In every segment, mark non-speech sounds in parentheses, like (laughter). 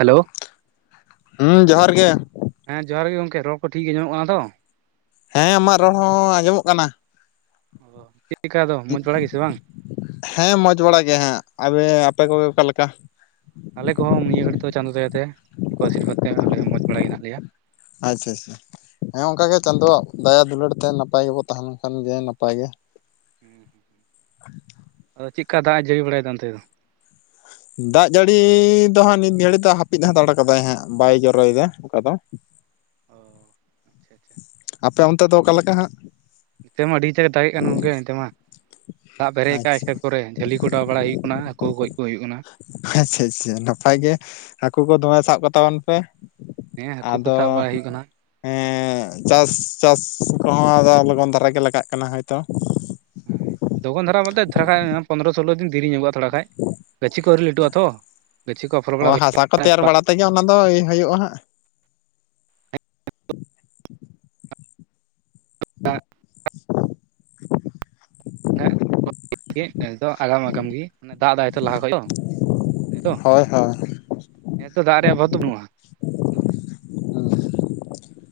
Hello. ᱛᱼᱷᱩ, ᱦᱮᱸᱼ ᱡᱚᱦᱟᱨ ᱜᱮ ᱾ ᱦᱮᱸ, ᱡᱚᱦᱟᱨ ᱜᱮ ᱜᱚᱢᱠᱮ, ᱨᱚᱲ ᱠᱚ ᱴᱷᱤᱠ ᱜᱮ, ᱧᱟᱢᱚᱜ ᱠᱟᱱᱟ ᱛᱚ? ᱦᱮᱸᱻ ᱟᱢᱟᱜ ᱨᱚᱲ ᱦᱚᱸ, ᱟᱸᱡᱚᱢᱚᱜ ᱠᱟᱱᱟ ᱾ ᱚᱼ ᱴᱷᱤᱠᱟ (unintelligible) ᱟᱫᱚ, ᱢᱚᱡᱽ ᱵᱟᱲᱟ ᱜᱮᱥᱮ, ᱵᱟᱝ? ᱦᱮᱸᱻ, ᱢᱚᱡᱽ ᱵᱟᱲᱟ ᱜᱮ ᱦᱟᱸᱜ ᱾ ᱟᱮ ᱟᱯᱮ ᱠᱚᱜᱮ ᱚᱠᱟ ᱞᱮᱠᱟ? ᱟᱞᱮ ᱠᱚᱦᱚᱸ, ᱱᱤᱭᱟᱹ ᱜᱷᱟᱹᱲᱤᱡ ᱫᱚ, ᱪᱟᱸᱫᱳ ᱫᱟᱭᱟᱛᱮ, ᱠᱚ ᱟᱥᱤᱨᱵᱟᱫᱽ ᱛᱮ, ᱟᱞᱮ ᱦᱚ, ᱢᱚᱸᱡᱽ ᱵᱟᱲᱟ ᱜᱮ, ᱦᱮᱱᱟᱜ ᱞᱮᱭᱟ ᱾ ᱟᱪᱪᱷᱟ ᱟᱪᱪᱷᱟ ᱾ ᱦᱮᱸ, ᱚᱱᱠᱟ ᱜᱮ ᱪᱟᱸᱫᱚᱣᱟᱜ, ᱫᱟᱭᱟ ᱫᱩᱞᱟᱹᱲ ᱛᱮ, ᱱᱟᱯᱟᱭ ᱜᱮᱵᱚ, ᱛᱟᱦᱮᱸ ᱞᱮᱱ ᱠᱷᱟᱱ ᱜᱮ, ᱱᱟᱯᱟᱭ ᱜᱮ ᱾ ᱦᱮᱸ, ᱟᱫᱚ ᱪᱮᱫ ᱞᱮᱠᱟ ᱫᱟᱜᱼᱮ, ᱡᱟᱹᱲᱤ ᱵᱟᱲᱟᱭᱮᱫᱟ ᱚᱱᱛᱮ ᱫᱚ? ᱫᱟᱜ ᱡᱟᱹᱲᱤ ᱫᱚ ᱦᱟᱸᱜ, ᱱᱤᱛ ᱜᱷᱟᱹᱲᱤᱡ ᱫᱚ, ᱦᱟᱹᱯᱤᱫ ᱦᱟᱛᱟᱲ ᱟᱠᱟᱫᱟᱭ ᱦᱟᱸᱜ ᱾ ᱵᱟᱭ ᱡᱚᱨᱚᱭᱮᱫᱟ ᱚᱱᱠᱟ ᱫᱚ ᱾ ᱚᱻ, ᱟᱪᱪᱷᱟ ᱟᱪᱪᱷᱟ ᱾ ᱟᱯᱮ ᱚᱱᱛᱮ ᱫᱚ, ᱚᱠᱟ ᱞᱮᱠᱟ ᱦᱟᱸᱜ? ᱱᱚᱛᱮ ᱢᱟ, ᱟᱹᱰᱤ ᱮᱴᱟᱜ ᱼᱮ ᱫᱟᱜᱮᱜ ᱠᱟᱱ ᱜᱚᱝᱠᱮ ᱚᱱᱛᱮ ᱢᱟ ᱾ ᱫᱟᱜ ᱯᱮᱨᱮ ᱟᱠᱟᱫᱼᱟ, ᱟᱪᱪᱷᱟ ᱮᱥᱠᱟ ᱠᱚᱨᱮ, ᱡᱷᱟᱹᱞᱤ ᱠᱚ, ᱚᱰᱟᱣ ᱵᱟᱲᱟ ᱦᱩᱭᱩᱜ ᱠᱟᱱᱟ ᱾ ᱦᱟᱹᱠᱩ ᱜᱚᱡ ᱠᱚ, ᱦᱩᱭᱩᱜ ᱠᱟᱱᱟ ᱾ ᱟᱼᱪᱪᱷᱟ ᱪᱪᱷᱟ ᱪᱷᱟ, ᱱᱟᱯᱟᱭ ᱜᱮ, ᱦᱟᱹᱠᱩ ᱠᱚ, ᱫᱚᱢᱮ ᱥᱟᱵ ᱠᱚ, ᱛᱟᱵᱚᱱ ᱯᱮ ᱦᱮᱸ ᱾ ᱦᱟᱹᱠᱩ ᱠᱚ ᱟᱫᱚ, ᱥᱟᱵ ᱵᱟᱲᱟᱭ ᱦᱩᱭᱩᱜ ᱠᱟᱱᱟ ᱮᱸᱻ ᱾ ᱮᱼ ᱪᱟᱥ ᱪᱟᱥ ᱠᱚᱦᱚᱸ, ᱞᱚᱜᱚᱱ ᱫᱷᱟᱨᱟ ᱜᱮ, ᱞᱟᱜᱟᱜ ᱠᱟᱱᱟ ᱾ ᱦᱳᱭ ᱛᱚ ᱾ ᱟᱭ, ᱞᱚᱜᱚᱱ ᱫᱷᱟᱨᱟ ᱢᱟᱱᱛᱮ ᱫᱷᱟᱲᱟ ᱭᱟᱭ ᱯᱚᱱᱚᱨᱚ ᱥᱳᱞᱳ ᱫᱤᱱ ᱫᱮᱨᱤ ᱧᱚᱜᱚᱼᱟ ᱛᱷᱚᱲᱟ ᱠᱷᱟᱡ ᱾᱾ ᱜᱟᱹᱪᱷᱤ ᱠᱚ ᱟᱹᱣᱨᱤ ᱞᱟᱹᱴᱩᱜᱼᱟ ᱛᱚ ᱾ ᱜᱟᱹᱪᱷᱤ ᱠᱚ, ᱟᱯᱷᱚᱞ ᱵᱟᱲᱟ (unintelligible) ᱦᱩᱭ ᱾ ᱛᱮᱧᱟ, ᱚᱱᱟᱫᱚ ᱟ. ᱭ, ᱦᱩᱭᱩᱜᱼᱟ ᱦᱟᱸᱜ ᱾ (unintelligible) (unintelligible) ᱟᱜᱟᱢ ᱟᱜᱟᱢ ᱜᱮ ᱫᱟᱜ ᱫᱟᱭ ᱛᱚ ᱞᱟᱦᱟ ᱠᱷᱚᱡ ᱛᱚ ᱾ ᱱᱤᱛᱚᱝ, ᱦᱳᱭ ᱦᱳᱭ ᱦᱮᱸᱛᱚ ᱫᱟᱜ ᱨᱮᱭᱟᱜ ᱟᱵᱷᱟᱵᱽ ᱫᱚ ᱵᱟᱹᱱᱩᱜᱼᱟ ᱾ ᱦᱩᱸ᱾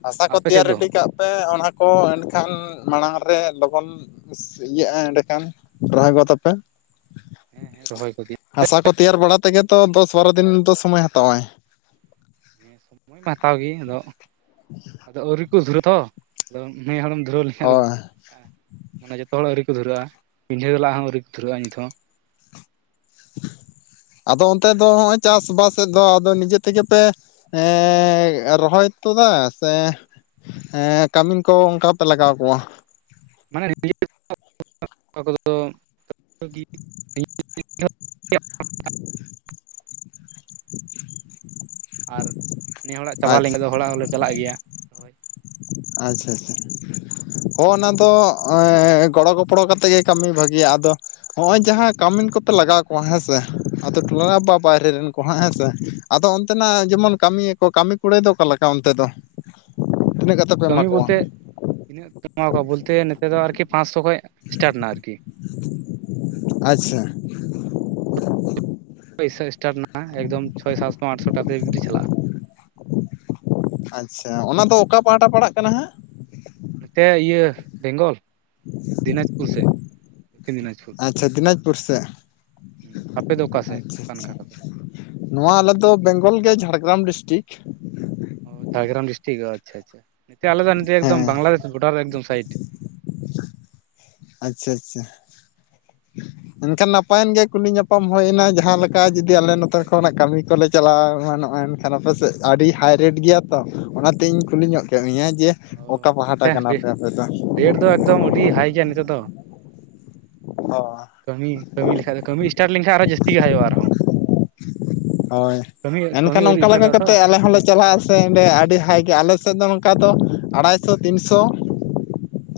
ᱦᱟᱥᱟ ᱠᱚ, ᱟᱯᱮ ᱛᱮᱭᱟᱨ ᱥᱮᱫ ᱫᱚ ᱨᱮᱰᱤ ᱠᱟᱜ ᱯᱮ, ᱚᱱᱟ ᱠᱚ ᱮᱱᱠᱷᱟᱱ ᱢᱟᱲᱟᱝ ᱨᱮ, ᱞᱚᱜᱚᱱ ᱤᱭᱟᱹᱼᱟ, ᱮᱸᱰᱮᱠᱷᱟᱱ ᱨᱚᱦᱟ ᱜᱚ ᱛᱟᱯᱮ ᱾ ᱦᱮᱸᱦᱮᱸ ᱨᱚᱦᱚᱭ ᱠᱚ, ᱜᱮ ᱾ ᱦᱟᱥᱟ ᱠᱚ, ᱛᱮᱭᱟᱨ ᱵᱟᱲᱟ ᱛᱮᱜᱮ ᱛᱚ, ᱫᱚᱥ ᱵᱟᱨᱚ ᱫᱤᱱ ᱫᱚ, ᱥᱚᱢᱚᱭ ᱦᱟᱛᱟᱣᱟᱭ ᱾ ᱦᱮᱸ, ᱥᱚᱢᱚᱭ ᱢᱟᱭ, ᱦᱟᱛᱟᱣ ᱜᱮ ᱾ ᱟᱫᱚ? (inaudible) ᱫᱚ, ᱟᱹᱣᱨᱤ ᱠᱚ ᱫᱷᱩᱨᱟᱹ ᱛᱚ, ᱟᱫᱚ ᱱᱩᱭ ᱦᱟᱲᱟᱢ ᱫᱷᱩᱨᱟᱹᱣ ᱞᱮᱠᱷᱟᱱᱟ ᱫᱚ ᱦᱳᱭ ᱾ ᱟᱼ, ᱢᱟᱱᱮ ᱡᱚᱛᱚ ᱦᱚᱲᱟᱜ ᱟᱹᱣᱨᱤ ᱠᱚ, ᱫᱷᱩᱨᱟᱣᱟ,, ᱯᱤᱸᱰᱷᱟᱹ ᱞᱟᱜ ᱦᱚᱸ, ᱟᱹᱣᱨᱤ ᱠᱚ ᱫᱷᱩᱨᱟᱹᱣᱟ, ᱱᱤᱛ ᱦᱚᱸ᱾ (inaudible) (inaudible) ᱟᱫᱚ, ᱚᱱᱛᱮ ᱫᱚ ᱦᱚᱸᱜᱼᱚᱭ, ᱪᱟᱥᱵᱟᱥᱮᱫ ᱫᱚ, ᱟᱫᱚ ᱱᱤᱡᱮ ᱛᱮᱜᱮ ᱯᱮ ᱾ ᱮᱸᱻᱮ, ᱨᱚᱦᱚᱭ ᱛᱚ ᱫᱟ ᱥᱮ? ᱦᱮᱸᱻ ᱠᱟᱹᱢᱤ ᱠᱚ, ᱚᱱᱠᱟ ᱯᱮ, ᱞᱟᱜᱟᱣ ᱠᱚᱣᱟ ᱾ ᱢᱟᱱᱮ, (unintelligible) ᱱᱤᱡ ᱠᱚᱫᱚ ᱺ (inaudible) ᱟᱨ ᱱᱤᱭ, ᱦᱚᱲᱟᱜ ᱪᱟᱵᱟ ᱟᱪᱪᱷᱟ ᱞᱮᱱᱠᱷᱟᱱ ᱫᱚ, ᱦᱚᱲᱟᱜ ᱦᱚᱞᱮ ᱪᱟᱞᱟᱜ ᱜᱮᱭᱟ ᱾ ᱦᱳ ᱾ ᱟᱪᱪᱷᱟ ᱟᱪᱪᱷᱟ ᱾ ᱦᱚᱸ ᱚᱱᱟ ᱫᱚ, ᱜᱚᱲᱚᱼ ᱜᱚᱯᱚᱲᱚ ᱠᱟᱛᱮᱫ ᱜᱮ, ᱠᱟᱹᱢᱤ ᱵᱷᱟᱹᱜᱮᱤᱭᱟ ᱾ ᱟᱫᱚ ᱱᱚᱜ-ᱚᱭ ᱡᱟᱦᱟᱸ ᱠᱟᱹᱢᱤᱱ ᱠᱚᱯᱮ ᱞᱟᱜᱟᱣ ᱠᱚᱣᱟ ᱦᱮᱸ ᱥᱮ ᱟᱫᱚ ᱦᱮᱸ ᱴᱚᱞᱟ ᱵᱟ ᱵᱟᱭᱨᱮ ᱨᱮᱱ ᱠᱚᱦᱚᱸ ᱦᱮᱸ ᱥᱮ, ᱟᱫᱚ ᱦᱮᱸ ᱚᱱᱛᱮᱱᱟᱜ ᱡᱮᱢᱚᱱ ᱠᱟᱹᱢᱤᱭᱟᱠᱚ ᱠᱟᱹᱢᱤ ᱠᱚ ᱠᱩᱲᱟᱹᱭ ᱫᱚ ᱚᱠᱟ ᱞᱮᱠᱟ ᱚᱱᱛᱮ ᱫᱚ? ᱛᱤᱱᱟᱹᱜ ᱠᱟᱛᱮ ᱯᱮ ᱮᱢᱟ ᱠᱟᱹᱢᱤ ᱠᱚᱣᱟ ᱵᱚᱞᱛᱮ ᱤᱱᱟᱹᱜ ᱮᱢᱟᱣ ᱠᱚᱣᱟ ᱵᱚᱞᱛᱮ ᱱᱮᱛᱟᱨ ᱫᱚ ᱟᱨᱠᱤ ᱯᱟᱸᱪᱥᱚ ᱠᱷᱚᱱ ᱮᱥᱴᱟᱴ ᱮᱱᱟ ᱟᱨᱠᱤ᱾ ᱟᱪᱪᱷᱟ, ᱯᱩᱭᱥᱟᱹ ᱥᱴᱟᱴ ᱮᱱᱟ ᱮᱠᱫᱚᱢ ᱪᱷᱚᱭ, ᱥᱟᱛᱥᱚ, ᱟᱴᱥᱚ ᱠᱟᱛᱮ ᱵᱮᱴᱤ ᱪᱟᱞᱟᱜ-ᱟ᱾ ᱟᱪᱪᱷᱟ ᱚᱱᱟ ᱫᱚ ᱚᱠᱟ ᱯᱟᱦᱴᱟ ᱯᱟᱲᱟᱜ ᱠᱟᱱᱟ ᱦᱟᱸᱜ? ᱱᱚᱛᱮ ᱤᱭᱟᱹ ᱵᱮᱝᱜᱚᱞ ᱫᱤᱱᱟᱡᱽᱯᱩᱨ ᱥᱮᱫ ᱠᱷᱤᱱ ᱫᱤᱱᱟᱡᱽᱯᱩᱨ ᱟᱪᱪᱷᱟ ᱫᱤᱱᱟᱡᱽᱯᱩᱨ ᱥᱮᱫ, ᱟᱯᱮ ᱫᱚ ᱚᱠᱟᱥᱮᱫ ᱟᱪᱪᱷᱟ ᱚᱠᱟ ᱟᱪᱪᱷᱟ ᱱᱟᱠᱷᱟ ᱠᱟᱛᱮ ᱨᱚᱲ ᱱᱚᱣᱟ ᱟᱞᱮ ᱫᱚ ᱵᱮᱝᱜᱚᱞ ᱜᱮ, ᱡᱷᱟᱲᱜᱨᱟᱢ ᱰᱤᱥᱴᱤᱠ, ᱚ ᱡᱷᱟᱲᱜᱨᱟᱢ ᱰᱤᱥᱴᱤᱠ ᱟᱪᱪᱷᱟ ᱟᱪᱪᱷᱟ, ᱱᱤᱛᱮ ᱟᱞᱮᱫᱚ ᱱᱮᱰᱮ ᱮᱫᱚᱢ ᱦᱮᱸ ᱵᱟᱝᱞᱟᱫᱮᱥ ᱵᱚᱰᱟᱨᱮ ᱮᱠᱫᱚᱢ ᱥᱟᱭᱤᱰ ᱟᱪᱪᱷᱟ ᱟᱪᱪᱷᱟ ᱮᱱᱠᱷᱟᱱ ᱱᱟᱯᱟᱭᱮᱱ ᱜᱮ ᱠᱩᱞᱤ ᱧᱟᱯᱟᱢ ᱦᱩᱭᱱᱟ ᱡᱟᱦᱟᱸ ᱞᱮᱠᱟ ᱚᱱᱠᱟ ᱡᱩᱫᱤ ᱟᱞᱮ ᱱᱚᱛᱮ ᱠᱷᱚᱱᱟᱜ ᱠᱟᱹᱢᱤ ᱠᱚᱞᱮ ᱪᱟᱞᱟᱣ ᱮᱢᱟᱱᱚᱜ-ᱟ, ᱮᱱᱠᱷᱟᱱ ᱟᱯᱮᱥᱮᱫ ᱟᱹᱰᱤ ᱦᱟᱭ ᱨᱮᱴ ᱜᱮᱭᱟ ᱛᱚ, ᱚᱱᱟ ᱛᱤᱧ ᱠᱩᱞᱤ ᱧᱚᱜ ᱠᱮᱜᱽ ᱢᱮᱭᱟ, ᱡᱮ ᱚᱠᱟ ᱚ ᱯᱟᱦᱴᱟ ᱱᱚᱛᱮ ᱨᱮᱴ ᱠᱟᱱᱟᱯᱮ ᱟᱯᱮ ᱫᱚ? ᱫᱚ ᱮᱠᱫᱚᱢ ᱟᱹᱰᱤ ᱦᱟᱭ ᱜᱮᱭᱟ ᱱᱤᱛᱚᱜ ᱫᱚ, ᱚ ᱠᱟᱹᱢᱤ ᱠᱟᱹᱢᱤ ᱞᱮᱠᱷᱟᱡ ᱫᱚ ᱠᱟᱹᱢᱤ ᱮᱴᱟᱨᱴ ᱞᱮᱱᱠᱷᱟᱱ ᱟᱨᱦᱚᱸ ᱡᱟᱹᱥᱛᱤ ᱜᱮ ᱦᱟᱭᱚᱜ-ᱟ ᱟᱨᱦᱚᱸ, ᱦᱳᱭ ᱠᱟᱹᱢᱤ ᱠᱟᱹᱢᱤ ᱮᱱᱠᱷᱟᱱ ᱟᱹᱣᱨᱤ ᱚᱱᱠᱟ ᱞᱮᱠᱟ ᱥᱴᱟᱨᱴᱚᱜᱼᱟ ᱠᱟᱛᱮᱫ ᱟᱞᱮ ᱦᱚᱸᱞᱮ ᱪᱟᱞᱟᱜ-ᱟ ᱥᱮ ᱚᱸᱰᱮ ᱟᱹᱰᱤ ᱦᱟᱭ ᱜᱮ ᱟᱞᱮ ᱥᱮᱫ ᱫᱚ ᱱᱚᱝᱠᱟ ᱫᱚ ᱟᱲᱟᱭᱥᱚ ᱛᱤᱱᱥᱚ,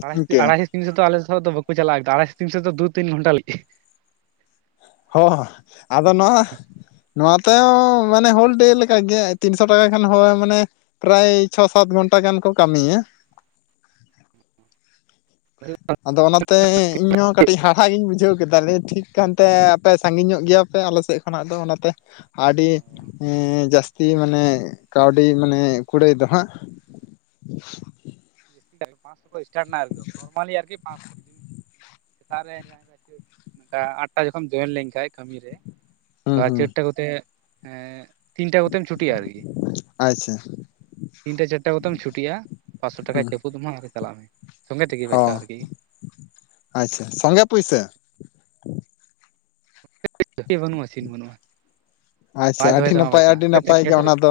ᱟᱲ ᱤᱱᱠᱟᱹ ᱟᱲᱟᱭ ᱛᱤᱱ ᱥᱚ ᱫᱚ ᱟᱞᱮ ᱥᱮᱫᱚ ᱵᱟᱠᱚ ᱪᱟᱞᱟᱜ-ᱟ ᱟᱲᱟᱭᱮ ᱛᱤᱱ ᱥᱚ ᱫᱚ ᱫᱩ ᱛᱤᱱ ᱜᱷᱚᱱᱴᱟ ᱞᱟᱹᱜᱤᱫ ᱦᱚᱸᱻ ᱟᱫᱚ ᱱᱚᱣᱟ ᱱᱚᱣᱟ ᱛᱮ ᱢᱟᱱᱮ ᱦᱳᱞ ᱰᱮ ᱞᱮᱠᱟ ᱜᱮ ᱛᱤᱱᱥᱚ ᱴᱟᱠᱟ ᱠᱷᱟᱱ ᱦᱳᱭ ᱢᱟᱱᱮ ᱯᱨᱟᱭ ᱪᱷᱚ, ᱥᱟᱛ, ᱜᱷᱚᱱᱴᱟ ᱜᱟᱱ ᱠᱚ ᱠᱟᱹᱢᱤᱭᱟ, ᱟᱫᱚ ᱚᱱᱟᱛᱮ ᱤᱧᱦᱚᱸ ᱠᱟᱹᱴᱤᱡ ᱦᱟᱲᱦᱟᱜᱤᱧ ᱵᱩᱡᱷᱟᱹᱣ ᱠᱮᱫᱟᱞᱮ ᱴᱷᱤᱠ ᱠᱟᱱᱛᱮ ᱟᱯᱮ ᱥᱟᱺᱜᱤᱧ ᱧᱚᱜ ᱜᱮᱭᱟ ᱛᱮ ᱟᱞᱮ ᱥᱮᱫ ᱠᱷᱚᱱᱟᱜ ᱫᱚ ᱚᱱᱟᱛᱮ ᱟᱹᱰᱤ ᱡᱟᱹᱥᱛᱤ ᱢᱟᱱᱮ ᱠᱟᱹᱣᱰᱤ ᱢᱟᱱᱮ ᱠᱩᱲᱟᱹᱭ ᱫᱚ ᱦᱟᱸᱜ (inaudible) (inaudible) ᱢᱟᱸᱥ ᱠᱚ ᱟᱴᱟᱴ ᱮᱱᱟ ᱱᱟᱨᱢᱟᱞᱤ ᱟᱨᱠᱤ ᱯᱟᱸᱥᱚ ᱥᱮᱛᱟᱜ ᱨᱮᱠᱟ ᱟᱴ ᱴᱟ ᱡᱚᱠᱷᱚᱢ ᱡᱚᱭᱮᱱ ᱞᱮᱱᱠᱟᱱᱡ ᱠᱟᱹᱢᱤ ᱨᱮ ᱦᱩᱸ ᱵᱟ ᱦᱩᱸ ᱪᱟᱹᱨᱴᱟ ᱠᱚᱛᱮ ᱮᱸᱜ ᱛᱤᱱᱴᱟ ᱠᱚᱛᱮᱢ ᱪᱷᱩᱴᱤᱜ-ᱟ ᱟᱨᱠᱤ, ᱟᱪᱪᱷᱟ, ᱛᱤᱱᱴᱟ, ᱪᱟᱨᱴᱟ, ᱠᱚᱛᱮᱢ ᱪᱷᱩᱴᱤᱜ-ᱟ ᱯᱟᱥᱚ ᱴᱟᱠᱟ ᱦᱩᱸ ᱪᱟᱯᱩᱫ ᱟᱢᱟ ᱟᱨ ᱪᱟᱞᱟᱜ ᱢᱮ ᱥᱚᱸᱜᱮ ᱛᱮᱜᱮ ᱦᱚᱸ ᱯᱚᱭᱥᱟ ᱟᱨᱠᱤ ᱟᱪᱪᱷᱟ ᱥᱚᱝᱜᱮ ᱯᱩᱭᱥᱟᱹ (inaudible) ᱵᱟᱹᱱᱩᱜ-ᱟ ᱥᱤᱱ ᱵᱟᱹᱱᱩᱜ-ᱟ ᱟᱪᱪᱷᱟ ᱟᱹᱰᱤ ᱱᱟᱯᱟᱭ ᱟᱹᱰᱤ ᱠᱷᱮᱛ ᱱᱟᱯᱟᱭ ᱜᱮ ᱨᱮ ᱚᱱᱟ ᱫᱚ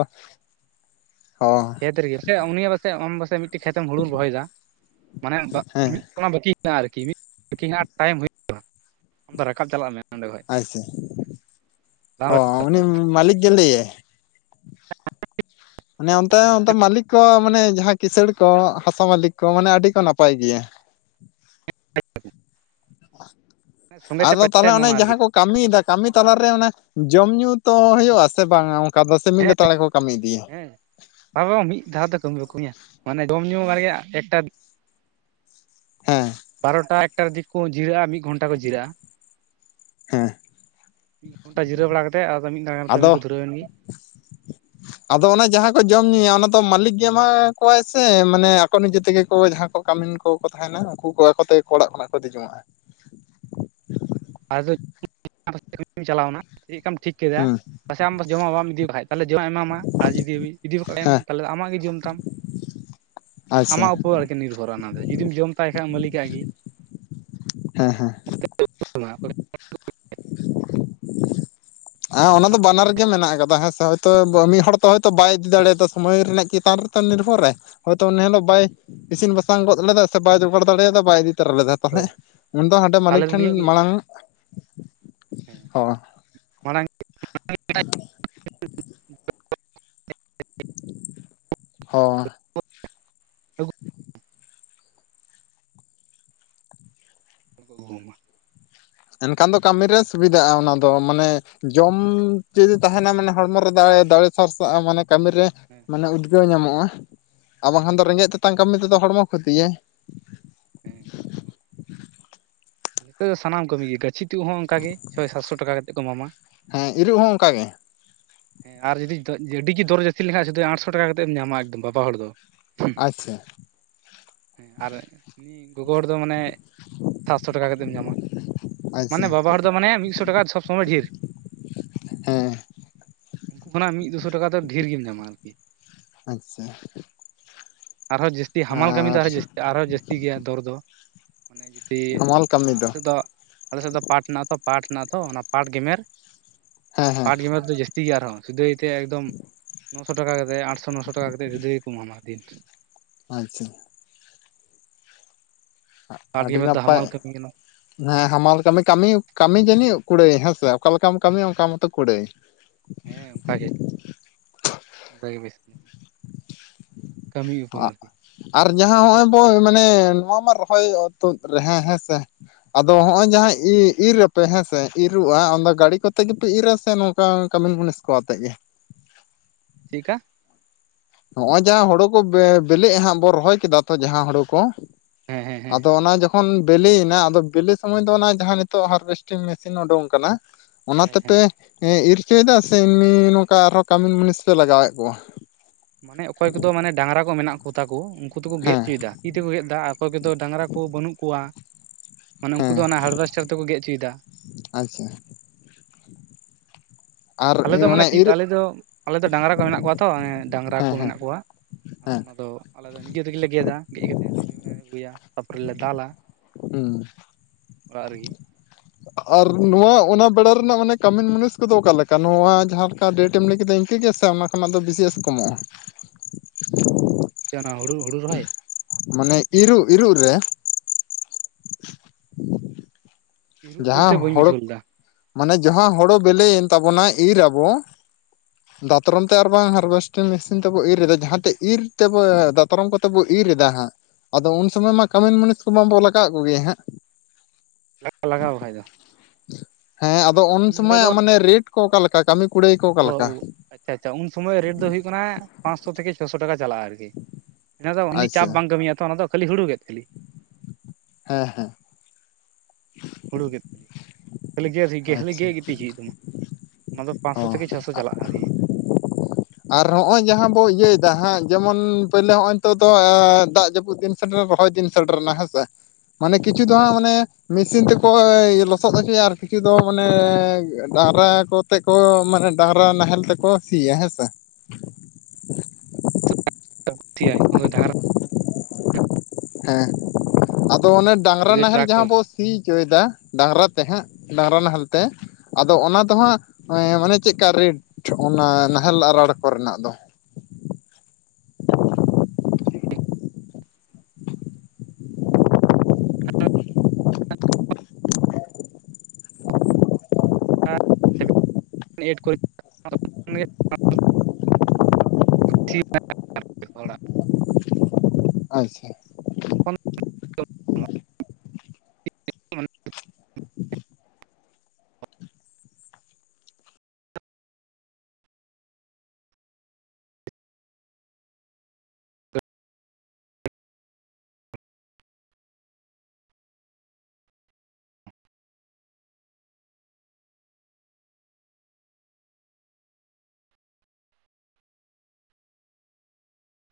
ᱦᱚᱸ ᱠᱷᱮᱛ ᱨᱮᱜᱮ ᱥᱮ ᱩᱱᱤ ᱵᱟᱥᱮᱡ ᱟᱢ ᱵᱟᱥᱮᱡ ᱢᱤᱫᱴᱮᱱ ᱠᱷᱮᱛ ᱮᱢ ᱦᱩᱲᱩ ᱨᱚᱦᱚᱭᱮᱫᱟ ᱢᱟᱱᱮ ᱦᱮᱸ ᱢᱤᱫ ᱚᱱᱟ ᱵᱟᱹᱠᱤ ᱢᱮᱱᱟᱜ-ᱟ ᱟᱨᱠᱤ ᱢᱤᱫ ᱠᱷᱤ ᱦᱮᱱᱟᱜ-ᱟ ᱴᱟᱭᱤᱢ ᱦᱩᱭᱩᱜ-ᱟ ᱟᱢᱫᱚ ᱨᱟᱠᱟᱵ ᱪᱟᱞᱟᱜ ᱢᱮ ᱱᱚᱸᱰᱮ ᱠᱷᱚᱡ ᱟᱪᱪᱷᱟ ᱦᱚᱸ ᱩᱱᱤ ᱢᱟᱞᱤᱠ ᱜᱮ ᱞᱟᱹᱭᱮ, ᱢᱟᱱᱮ ᱚᱱᱛᱮ ᱚᱱᱛᱮ ᱢᱟᱹᱞᱤᱠ ᱠᱚ, ᱢᱟᱱᱮ ᱡᱟᱦᱟᱸ ᱠᱤᱥᱟᱹᱲ ᱠᱚ, ᱦᱟᱥᱟ ᱢᱟᱹᱞᱤᱠ ᱠᱚ ᱢᱟᱱᱮ ᱟᱹᱰᱤ ᱠᱚ ᱱᱟᱯᱟᱭ ᱜᱮᱭᱟ᱾ ᱥᱚᱸᱜᱮ ᱛᱮ ᱟᱫᱚ ᱯᱚᱭᱥᱟᱭ ᱛᱟᱦᱚᱞᱮ ᱚᱱᱮ ᱮᱢᱟᱢᱟ ᱟᱨᱠᱤ ᱡᱟᱦᱟᱸ ᱠᱚ ᱠᱟᱹᱢᱤᱭᱮᱫᱟ ᱠᱟᱹᱢᱤ ᱛᱟᱞᱟᱨᱮ ᱚᱱᱟ ᱡᱚᱢ ᱧᱩ ᱛᱚ ᱦᱩᱭᱩᱜ ᱟᱥ ᱵᱟᱝ ᱟ? ᱟᱠᱫᱚ ᱥᱮ ᱢᱤᱫ ᱦᱮᱸ ᱞᱮᱛᱟᱲ ᱨᱮ ᱠᱚ ᱠᱟᱹᱢᱤ ᱤᱫᱤᱭᱟ? ᱦᱮᱸ ᱢᱤᱫ ᱫᱷᱟᱣ ᱛᱮ ᱠᱟᱹᱢᱤ ᱵᱟ ᱠᱟᱹᱢᱮᱭᱟ ᱢᱟᱱᱮ ᱡᱚᱢ ᱧᱩ ᱟᱨᱭᱟᱜ ᱮᱠᱴᱟ ᱦᱮᱸᱻ ᱵᱟᱨᱚᱴᱟ ᱮᱠᱴᱟ ᱫᱤᱠ ᱠᱚ ᱡᱤᱨᱟᱹᱜ-ᱟ ᱢᱤᱫ ᱜᱷᱚᱱᱴᱟ ᱠᱚ ᱡᱤᱨᱟᱹᱜ-ᱟ, ᱦᱮᱸ ᱢᱤᱫ ᱜᱷᱚᱱᱴᱟ ᱡᱤᱨᱟᱹᱣ ᱵᱟᱲᱟ ᱠᱟᱛᱮᱫ ᱟᱫᱚ ᱢᱤᱫ ᱫᱷᱟᱣ ᱜᱟᱱ ᱠᱟᱹᱢᱤ ᱟᱫᱚ ᱠᱚ ᱫᱷᱩᱨᱟᱹᱣ ᱮᱱ ᱜᱮ᱾ ᱟᱫᱚ ᱚᱱᱮ ᱡᱟᱦᱟᱸ ᱠᱚ ᱡᱚᱢ ᱧᱩᱭᱟ ᱚᱱᱟ ᱫᱚ ᱢᱟᱹᱞᱤᱠ ᱜᱮ ᱮᱢᱟ ᱠᱚᱣᱟᱭ ᱥᱮ ᱢᱟᱱᱮ ᱟᱠᱚ ᱱᱤᱡᱮ ᱛᱮᱜᱮ ᱠᱚ ᱡᱟᱸᱦᱟᱸ ᱠᱟᱹᱢᱤᱱ ᱠᱚ ᱠᱚ ᱛᱟᱦᱮᱱᱟ ᱩᱱᱠᱩ ᱠᱚ ᱟᱠᱚ ᱛᱮᱜᱮ ᱠᱚ ᱚᱲᱟᱜ ᱠᱷᱚᱱᱟᱜ ᱠᱚ ᱫᱤ ᱡᱚᱢᱚᱜᱼᱟ᱾ ᱟᱫᱚ (unintelligible) ᱪᱟᱞᱟᱣᱱᱟ ᱪᱮᱜᱽ ᱞᱮᱠᱟᱢ ᱴᱷᱤᱠ ᱠᱮᱫᱟ? ᱦᱩᱸ ᱯᱟᱥᱮ ᱟᱢ ᱡᱚᱢᱟᱜ ᱵᱟᱢ ᱤᱫᱤ ᱵᱟᱠᱟᱡ ᱛᱟᱞᱮ ᱡᱚᱢᱟᱜ ᱮᱢᱟᱢᱟ ᱟᱨ ᱡᱩᱫᱤ ᱤᱫᱤ ᱵᱟᱠᱟᱜᱡᱮᱢ ᱦᱮᱸ ᱛᱟᱦᱚᱞᱮ ᱟᱢᱟᱜ ᱜᱮ ᱡᱚᱢ ᱛᱟᱢ ᱟᱪᱪᱷᱟ ᱟᱢᱟᱜ ᱦᱮᱸ ᱩᱯᱚᱨ ᱟᱨᱠᱤ ᱱᱤᱨᱵᱷᱚᱨᱚᱜᱼᱟ ᱚᱱᱟ ᱫᱚ, ᱡᱩᱫᱤᱢ ᱡᱚᱢ ᱛᱟᱭ ᱠᱷᱟᱡ ᱢᱟᱹᱞᱤᱠᱟᱜ ᱜᱮ᱾ ᱦᱮᱸ ᱦᱮᱸ ᱚᱱᱟ ᱦᱚᱸ ᱯᱟᱞᱮ (unintelligible) ᱦᱮᱸ ᱚᱱᱟ ᱫᱚ ᱵᱟᱱᱟᱨ ᱜᱮ ᱢᱮᱱᱟᱜ ᱟᱠᱟᱫᱟ ᱦᱮᱸᱥᱮ ᱦᱳᱭᱛᱚ ᱢᱤᱫ ᱦᱚᱲ ᱫᱚ ᱦᱳᱭᱛᱚ ᱵᱟᱭ ᱤᱫᱤ ᱫᱟᱲᱮᱭᱟᱫᱟ ᱥᱚᱢᱚᱭ ᱨᱮᱱᱟᱜ ᱪᱮᱛᱟᱨ ᱚᱱᱟ ᱪᱮᱛᱟᱱ ᱱᱤᱨᱵᱷᱚᱨ ᱨᱮ ᱦᱚᱭᱛᱚ ᱩᱱ ᱦᱤᱞᱳᱜ ᱵᱟᱭ ᱤᱥᱤᱱ ᱵᱟᱥᱟᱝ ᱜᱚᱫ ᱞᱮᱫᱟ ᱥᱮ ᱵᱟᱭ ᱡᱚᱜᱟᱲ ᱫᱟᱲᱮᱭᱟᱫᱟ ᱵᱟᱭ ᱤᱫᱤ ᱛᱚᱨᱟ ᱞᱮᱫᱟ᱾ ᱛᱟᱦᱚᱞᱮ ᱦᱳᱭ ᱩᱱ ᱫᱚ ᱦᱟᱸᱰᱮ ᱢᱟᱹᱞᱤᱠ ᱛᱟᱦᱚᱞᱮ ᱴᱷᱮᱱ ᱩᱱᱤᱭᱟᱜ ᱜᱮ ᱢᱟᱲᱟᱝ ᱦᱮᱸ ᱦᱚᱸ (unintelligible) ᱦᱚᱸ ᱟᱹᱜᱩ (inaudible) (unintelligible) ᱮᱱᱠᱷᱟᱱ ᱫᱚ ᱠᱟᱹᱢᱤ ᱨᱮ ᱥᱩᱵᱤᱫᱷᱟᱜᱼᱟ ᱚᱱᱟ ᱫᱚ, ᱢᱟᱱᱮ ᱡᱚᱢ ᱡᱩᱫᱤ ᱛᱟᱦᱮᱱᱟ ᱢᱟᱱᱮ ᱦᱚᱲᱢᱚ ᱨᱮ ᱫᱟᱲᱮ, ᱫᱟᱲᱮ ᱥᱟᱨᱥᱟᱜᱼᱟ ᱢᱟᱱᱮ ᱠᱟᱹᱢᱤ ᱨᱮ ᱦᱮᱸ ᱢᱟᱱᱮ ᱩᱫᱽᱜᱟᱹᱣ ᱧᱟᱢᱚᱜᱼᱟ ᱟᱨ ᱵᱟᱝᱠᱷᱟᱱ ᱫᱚ ᱨᱮᱸᱜᱮᱡ ᱛᱮᱛᱟᱝ ᱠᱟᱹᱢᱤ ᱛᱮᱫᱚ ᱦᱚᱲᱢᱚ ᱠᱷᱚᱛᱤᱭᱟᱭ᱾ (unintelligible) ᱱᱤᱛᱚᱜ ᱫᱚ ᱥᱟᱱᱟᱢ ᱠᱟᱹᱢᱤ ᱜᱮ ᱜᱟᱹᱪᱷᱤ ᱛᱩᱫ ᱦᱚᱸ ᱚᱱᱠᱟᱜ ᱜᱮ ᱪᱷᱚᱭ ᱥᱟᱛᱥᱚ ᱴᱟᱠᱟ ᱠᱟᱛᱮᱫ ᱠᱚ ᱮᱢᱟᱢᱟ᱾ ᱦᱮᱸ ᱤᱨᱚᱜ ᱦᱚᱸ ᱚᱱᱠᱟ ᱜᱮ᱾ ᱦᱮᱸ ᱟᱨ ᱡᱩᱫᱤ (unintelligible) ᱫᱚᱨ ᱡᱟᱹᱥᱛᱤ ᱞᱮᱠᱷᱟᱱ ᱥᱩᱫᱩ ᱟᱴᱥᱚ ᱴᱟᱠᱟ ᱠᱟᱛᱮ ᱮᱢ ᱧᱟᱢᱟ ᱮᱠᱫᱚᱢ ᱵᱟᱵᱟ ᱦᱚᱲ ᱫᱚ᱾ ᱟᱪᱪᱷᱟ ᱦᱮᱸ ᱟᱨ ᱜᱚᱜᱚ ᱦᱚᱲ ᱫᱚ ᱢᱟᱱᱮ ᱥᱟᱛᱥᱚ ᱴᱟᱠᱟ ᱠᱟᱛᱮᱢ ᱧᱟᱢᱟ᱾ ᱟᱪᱪᱷᱟ ᱢᱟᱱᱮ ᱵᱟᱵᱟ ᱦᱚᱲ ᱫᱚ ᱢᱟᱱᱮ ᱢᱤᱫᱥᱚ ᱴᱟᱠᱟ ᱥᱚᱵᱥᱚᱢᱚᱭ ᱰᱷᱤᱨ᱾ ᱦᱮᱸ ᱩᱱᱠᱩ ᱠᱷᱚᱱᱟᱜ ᱢᱤᱫ ᱫᱩ ᱥᱚ ᱴᱟᱠᱟ ᱫᱚ ᱰᱷᱮᱨ ᱜᱮᱢ ᱧᱟᱢᱟ ᱟᱨᱠᱤ᱾ ᱟᱪᱪᱷᱟ ᱟᱨᱦᱚᱸ ᱡᱟᱹᱥᱛᱤ ᱦᱟᱢᱟᱞ ᱠᱟᱹᱢᱤ ᱫᱚ ᱟᱨ ᱟᱨᱦᱚᱸ ᱡᱟᱹᱥᱛᱤ ᱟᱨᱦᱚᱸ ᱡᱟᱹᱥᱛᱤ ᱜᱮᱭᱟ ᱫᱚᱨ ᱫᱚ᱾ ᱢᱟᱱᱮ ᱡᱩᱫᱤ ᱦᱟᱢᱟᱞ ᱚᱱᱟ ᱠᱟᱹᱢᱤ ᱟᱞᱮ ᱥᱮᱫ ᱫᱚ ᱟᱞᱮ ᱥᱮᱫ ᱫᱚ ᱯᱟᱴ ᱦᱮᱱᱟᱜ ᱟᱛᱚ ᱯᱟᱴ ᱦᱮᱱᱟᱜ ᱟ ᱛᱚ ᱚᱱᱟ ᱯᱟᱴ ᱜᱮᱢᱮᱨ ᱦᱮᱸ ᱦᱮᱸ ᱯᱟᱴ ᱜᱮᱢᱮᱨ ᱫᱚ ᱡᱟᱹᱥᱛᱤ ᱜᱮ ᱟᱨᱦᱚᱸ ᱥᱚᱫᱟᱹᱭ ᱛᱮ ᱮᱠᱫᱚᱢ ᱱᱚᱥᱚ ᱴᱟᱠᱟ ᱠᱟᱛᱮᱫ ᱟᱴᱥᱚ ᱱᱚᱥᱚ ᱴᱟᱠᱟ ᱠᱟᱛᱮᱫ ᱥᱚᱫᱟᱹᱭ ᱠᱚᱢ ᱮᱢᱟᱢᱟ ᱫᱤᱱ᱾ ᱟᱪᱪᱷᱟ ᱯᱟᱴ ᱟᱹᱰᱤ ᱜᱮᱢᱮᱨ ᱫᱚ ᱱᱟᱯᱟᱭ ᱦᱟᱢᱟᱞ ᱠᱟᱹᱢᱤ ᱠᱟᱱᱟ ᱦᱮᱸ ᱦᱟᱢᱟᱞ ᱠᱟᱹᱢᱤ ᱠᱟᱹᱢᱤ ᱠᱟᱹᱢᱤ ᱡᱟᱹᱱᱤᱡ ᱠᱩᱲᱟᱹᱭ ᱦᱮᱸᱥᱮ, ᱚᱠᱟ ᱞᱮᱠᱟᱢ ᱠᱟᱹᱢᱤᱭᱟ ᱚᱱᱠᱟ ᱦᱮᱸ ᱢᱚᱛᱚ ᱠᱩᱲᱟᱹᱭ᱾ (unintelligible) ᱠᱟᱹᱢᱤ ᱩᱯᱚᱨ ᱟᱨᱠᱤ (unintelligible) ᱟᱨ ᱡᱟᱦᱟᱸ ᱱᱚᱜᱼᱚᱭ ᱵᱚ ᱢᱟᱱᱮ ᱱᱚᱣᱟ ᱢᱟ ᱨᱚᱦᱚᱭ ᱛᱩᱫ ᱨᱮ ᱦᱮᱸ ᱦᱮᱸᱥᱮ᱾ ᱟᱫᱚ ᱦᱚᱸᱜᱼᱚᱭ ᱡᱟᱦᱟᱸ ᱤᱨᱟ ᱯᱮ ᱦᱮᱸ ᱥᱮ ᱤᱨᱻᱚᱜᱼᱟ ᱚᱱᱟᱫᱚ ᱜᱟᱹᱰᱤ ᱠᱚᱛᱮ ᱜᱮᱯᱮ ᱤᱨᱟ ᱥᱮ ᱱᱚᱝ ᱠᱟᱱ ᱠᱟᱢᱤᱱ ᱢᱩᱱᱤᱥ ᱠᱚ ᱟᱛᱮ ᱜᱮ᱾ ᱪᱤᱫᱠᱟ? ᱱᱚᱜᱼᱚᱭ ᱡᱟᱦᱟᱸ ᱦᱩᱲᱩ ᱠᱚ ᱵᱤᱞᱤᱜ ᱦᱟᱸᱜ ᱵᱚ ᱨᱚᱦᱚᱭ ᱠᱮᱫᱟ ᱛᱚ ᱡᱟᱦᱟᱸ ᱦᱩᱲᱩ ᱠᱚ, ᱦᱮᱸ ᱦᱮᱸ ᱦᱮᱸ ᱟᱫᱚ ᱚᱱᱟ ᱡᱚᱠ ᱠᱷᱚᱱ ᱵᱤᱞᱤᱭ ᱮᱱᱟ ᱟᱫᱚ ᱵᱤᱞᱤ ᱥᱚᱢᱚᱭ ᱫᱚ ᱚᱱᱟ ᱡᱟᱦᱟᱸ ᱱᱤᱛᱚᱜ ᱦᱟᱨᱵᱷᱮᱥᱴᱤᱝ ᱢᱮᱥᱤᱱ ᱩᱰᱩᱝ ᱟᱠᱟᱱᱟ ᱚᱱᱟ ᱦᱮᱸ ᱦᱮᱸ ᱛᱮᱯᱮ ᱤᱨ ᱪᱚᱭ ᱫᱟ ᱥᱮ ᱮᱢᱱᱤ ᱱᱚᱝᱠᱟ ᱟᱨᱦᱚᱸ ᱠᱟᱢᱤᱱ ᱢᱩᱱᱤᱥ ᱯᱮ ᱞᱟᱜᱟᱣ ᱮᱫ ᱠᱚᱣᱟ? ᱢᱟᱱᱮ ᱚᱠᱚᱭ ᱠᱚᱫᱚ ᱢᱟᱱᱮ ᱰᱟᱝᱨᱟ ᱠᱚ ᱢᱮᱱᱟᱜ ᱠᱚᱛᱟ ᱠᱚ ᱠᱩ ᱫᱚᱠᱚ ᱜᱮᱫ ᱦᱮᱸ ᱪᱚᱭ ᱫᱟ ᱛᱤ ᱛᱮᱠᱚ ᱜᱮᱫ ᱫᱟ ᱟ ᱚᱠᱚᱭ ᱠᱚᱫᱚ ᱰᱟᱝᱨᱟ ᱠᱚ ᱵᱟᱹᱱᱩᱜ ᱠᱚᱣᱟ ᱢᱟᱱᱮ ᱩᱱᱠᱩ ᱦᱮᱸ ᱫᱚ ᱚᱱᱟ ᱦᱟᱨᱵᱷᱮᱥᱴᱤᱝ ᱛᱮᱠᱚ ᱜᱮᱫ ᱪᱚᱭ ᱫᱟ ᱟᱪᱪᱷᱟ ᱟᱨ ᱟᱞᱮ ᱫᱚ ᱢᱟᱱᱮ ᱚᱱᱟ ᱠᱤᱛ ᱤᱨ ᱟᱞᱮ ᱫᱚ ᱟᱞᱮᱫᱚ ᱰᱟᱝᱨᱟ ᱠᱚ ᱢᱮᱱᱟᱜ ᱠᱚᱣᱟ ᱛᱚ ᱰᱟᱝᱨᱟ ᱠᱚ ᱦᱮᱸ ᱦᱮᱸ ᱢᱮᱱᱟᱜ ᱠᱚᱣᱟ ᱦᱮᱸ ᱟᱫᱚ ᱟᱞᱮ ᱫᱚ ᱱᱤᱡᱮ ᱛᱮᱜᱮ ᱜᱮᱫᱟ ᱜᱮᱫ ᱠᱟᱛᱮ ᱞᱮ ᱟᱹᱜᱩᱭᱟ ᱛᱟᱯᱚᱨᱮᱞᱮ ᱫᱟᱞᱟ᱾ ᱦᱩᱸ ᱚᱲᱟᱜ ᱨᱮᱜᱮ ᱟᱨ ᱱᱚᱣᱟ ᱚᱱᱟ ᱵᱮᱲᱟ ᱨᱮᱱᱟᱜ ᱢᱟᱱᱮ ᱠᱟᱹᱢᱤᱱ ᱢᱩᱱᱤᱥ ᱠᱚᱫᱚ ᱚᱠᱟ ᱞᱮᱠᱟ ᱱᱚᱣᱟ ᱡᱟᱦᱟᱸ ᱞᱮᱠᱟ ᱰᱮᱴ ᱮᱢ ᱞᱟᱹᱭ ᱠᱮᱫᱟ ᱤᱱᱠᱟᱹ ᱜᱮ ᱥᱮ ᱚᱱᱟ ᱚᱱᱟ ᱫᱚ ᱵᱤᱥᱤᱭᱮᱥ ᱠᱚᱢᱚᱜᱼᱟ? ᱪᱮᱜ ᱚᱱᱟ ᱦᱩᱲᱩ ᱦᱩᱲᱩ ᱨᱚᱦᱚᱭ ᱢᱟᱱᱮ ᱤᱨᱩᱜ ᱤᱨᱩᱜ ᱨᱮ ᱤᱨᱚᱜ ᱵᱚᱞᱛᱮ ᱡᱟᱦᱟᱸ ᱵᱟᱹᱧ ᱦᱳᱲᱳ ᱵᱩᱡᱷᱟᱹᱣ ᱞᱮᱫᱟ ᱢᱟᱱᱮ ᱡᱟᱦᱟᱸ ᱦᱚᱲᱚ ᱵᱮᱞᱮ ᱮᱱ ᱛᱟᱵᱚᱱᱟ ᱤᱨ ᱟᱵᱚ ᱫᱟᱛᱨᱚᱢ ᱛᱮ ᱟᱨ ᱵᱟᱝ ᱦᱟᱨᱵᱷᱮᱥᱴᱤᱝ ᱢᱮᱥᱤᱱ ᱛᱮᱵᱚ ᱤᱨ ᱮᱫᱟ ᱡᱟᱦᱟᱸᱛᱮ ᱤᱨ ᱛᱮᱵᱚ ᱫᱟᱛᱨᱚᱢ ᱠᱚᱛᱮ ᱵᱚ ᱤᱨ ᱮᱫᱟ ᱦᱟᱸᱜ ᱟᱫᱚ ᱩᱱ ᱥᱚᱢᱚᱭ ᱢᱟ ᱠᱟᱹᱢᱤᱱ ᱢᱩᱱᱤᱥ ᱠᱚ ᱢᱟ ᱵᱚ ᱞᱟᱜᱟᱣ ᱮᱫ ᱠᱚᱜᱮᱭᱟ ᱦᱟᱸᱜ᱾ ᱞᱟᱜ ᱞᱟᱜᱟᱣ ᱵᱟᱠᱷᱟᱡ ᱫᱚ᱾ ᱦᱮᱸ ᱟᱫᱚ ᱩᱱ ᱤᱧ ᱡᱚᱠᱷᱚᱡ ᱥᱚᱢᱚᱭ ᱢᱟᱱᱮ ᱨᱮᱴ ᱠᱚ ᱚᱠᱟ ᱞᱮᱠᱟ ᱠᱟᱹᱢᱤ? ᱠᱩᱲᱟᱹᱭ ᱠᱚ ᱚ ᱚᱠᱟᱞᱮᱠᱟ ᱟᱪᱪᱷᱟ ᱟᱪᱪᱷᱟ ᱩᱱ ᱥᱚᱢᱚᱭ ᱨᱮᱴ ᱫᱚ ᱦᱩᱭᱩᱜ ᱠᱟᱱᱟ ᱯᱟᱸᱥᱥᱚ ᱛᱷᱮᱠᱮ ᱪᱷᱚᱥᱚ ᱴᱟᱠᱟ ᱪᱟᱞᱟᱜ-ᱟ ᱟᱨᱠᱤ᱾ ᱚᱱᱟᱫᱚ ᱩᱱᱤ ᱪᱟᱯ ᱟᱪᱪᱷᱟ ᱵᱟᱝ ᱠᱟᱹᱢᱤᱭᱟ ᱛᱚ ᱚᱱᱟ ᱫᱚ ᱠᱷᱟᱹᱞᱤ ᱦᱩᱲᱩ ᱠᱮᱫ ᱠᱷᱟᱹᱞᱤ᱾ ᱦᱮᱸ ᱦᱮᱸ ᱦᱩᱲᱩ ᱜᱮ ᱠᱷᱟᱹᱞᱤ ᱜᱮ ᱡᱤ ᱜᱮ ᱠᱷᱟᱞᱤ ᱜᱮᱜ ᱜᱤᱛᱤᱡ ᱦᱩᱭᱩᱜ ᱛᱟᱢᱟ᱾ ᱚᱱᱟ ᱫᱚ ᱚ ᱯᱟᱸᱥᱥᱚ ᱛᱷᱮᱠᱮ ᱪᱷᱚᱥᱚ ᱪᱟᱞᱟᱜᱼᱟ ᱟᱨᱠᱤ ᱟᱜ ᱟᱨ ᱦᱚᱸᱜᱼᱚᱭ ᱡᱟᱦᱟᱸ ᱵᱚ ᱤᱭᱟᱹᱭ ᱫᱟ ᱦᱟᱸᱜ ᱡᱮᱢᱚᱱ ᱯᱳᱭᱞᱟᱹ ᱦᱚᱸᱜᱼᱚᱭ ᱱᱤᱛᱚᱜ ᱫᱚ ᱫᱟᱜ ᱡᱟᱹᱯᱩᱫ ᱫᱤᱱ ᱥᱮᱴᱮᱨ ᱨᱚᱦᱚᱭ ᱫᱤᱱ ᱥᱮᱴᱮᱨ ᱱᱟ ᱦᱮᱸᱥᱮ ᱢᱟᱱᱮ ᱠᱤᱪᱷᱩ ᱫᱚ ᱦᱟᱸᱜ ᱢᱟᱱᱮ ᱢᱮᱥᱤᱱ ᱛᱮᱠᱚ ᱞᱚᱥᱚᱫ ᱦᱚᱪᱚᱭᱟ ᱟᱨ ᱠᱤᱪᱷᱩ ᱫᱚ ᱢᱟᱱᱮ ᱰᱟᱝᱨᱟ ᱠᱚᱛᱮ ᱠᱚ ᱢᱟᱱᱮ ᱰᱟᱝᱨᱟ ᱱᱟᱦᱮᱞ ᱛᱮᱠᱚ ᱥᱤᱭᱟ ᱦᱮᱸ ᱥᱮ᱾ (inaudible) ᱰᱟᱝᱨᱟ ᱦᱮᱸ ᱟᱫᱚ ᱚᱱᱮ ᱰᱟᱝᱨᱟ ᱱᱟᱦᱮᱞ ᱴᱨᱟᱠᱴᱚᱨ ᱡᱟᱦᱟᱸ ᱵᱚᱥ ᱥᱤ ᱪᱚᱭᱫᱟ ᱰᱟᱝᱨᱟ ᱛᱮ ᱦᱟᱸᱜ ᱰᱟᱝᱨᱟ ᱱᱟᱦᱮᱞ ᱛᱮ ᱟᱫᱚ ᱚᱱᱟ ᱫᱚ ᱦᱟᱸᱜ ᱢᱟᱱᱮ ᱪᱮᱜᱠᱟ ᱨᱮᱴ ᱚᱱᱟ ᱱᱟᱦᱮᱞ ᱟᱨᱟᱲ ᱠᱚᱨᱮᱱᱟᱜ ᱫᱚ? (inaudible) ᱥᱮᱵᱮ ᱮᱭᱤᱴ ᱠᱚ (inaudible) (inaudible) ᱦᱚᱲᱟᱜ ᱟᱪᱪᱷᱟ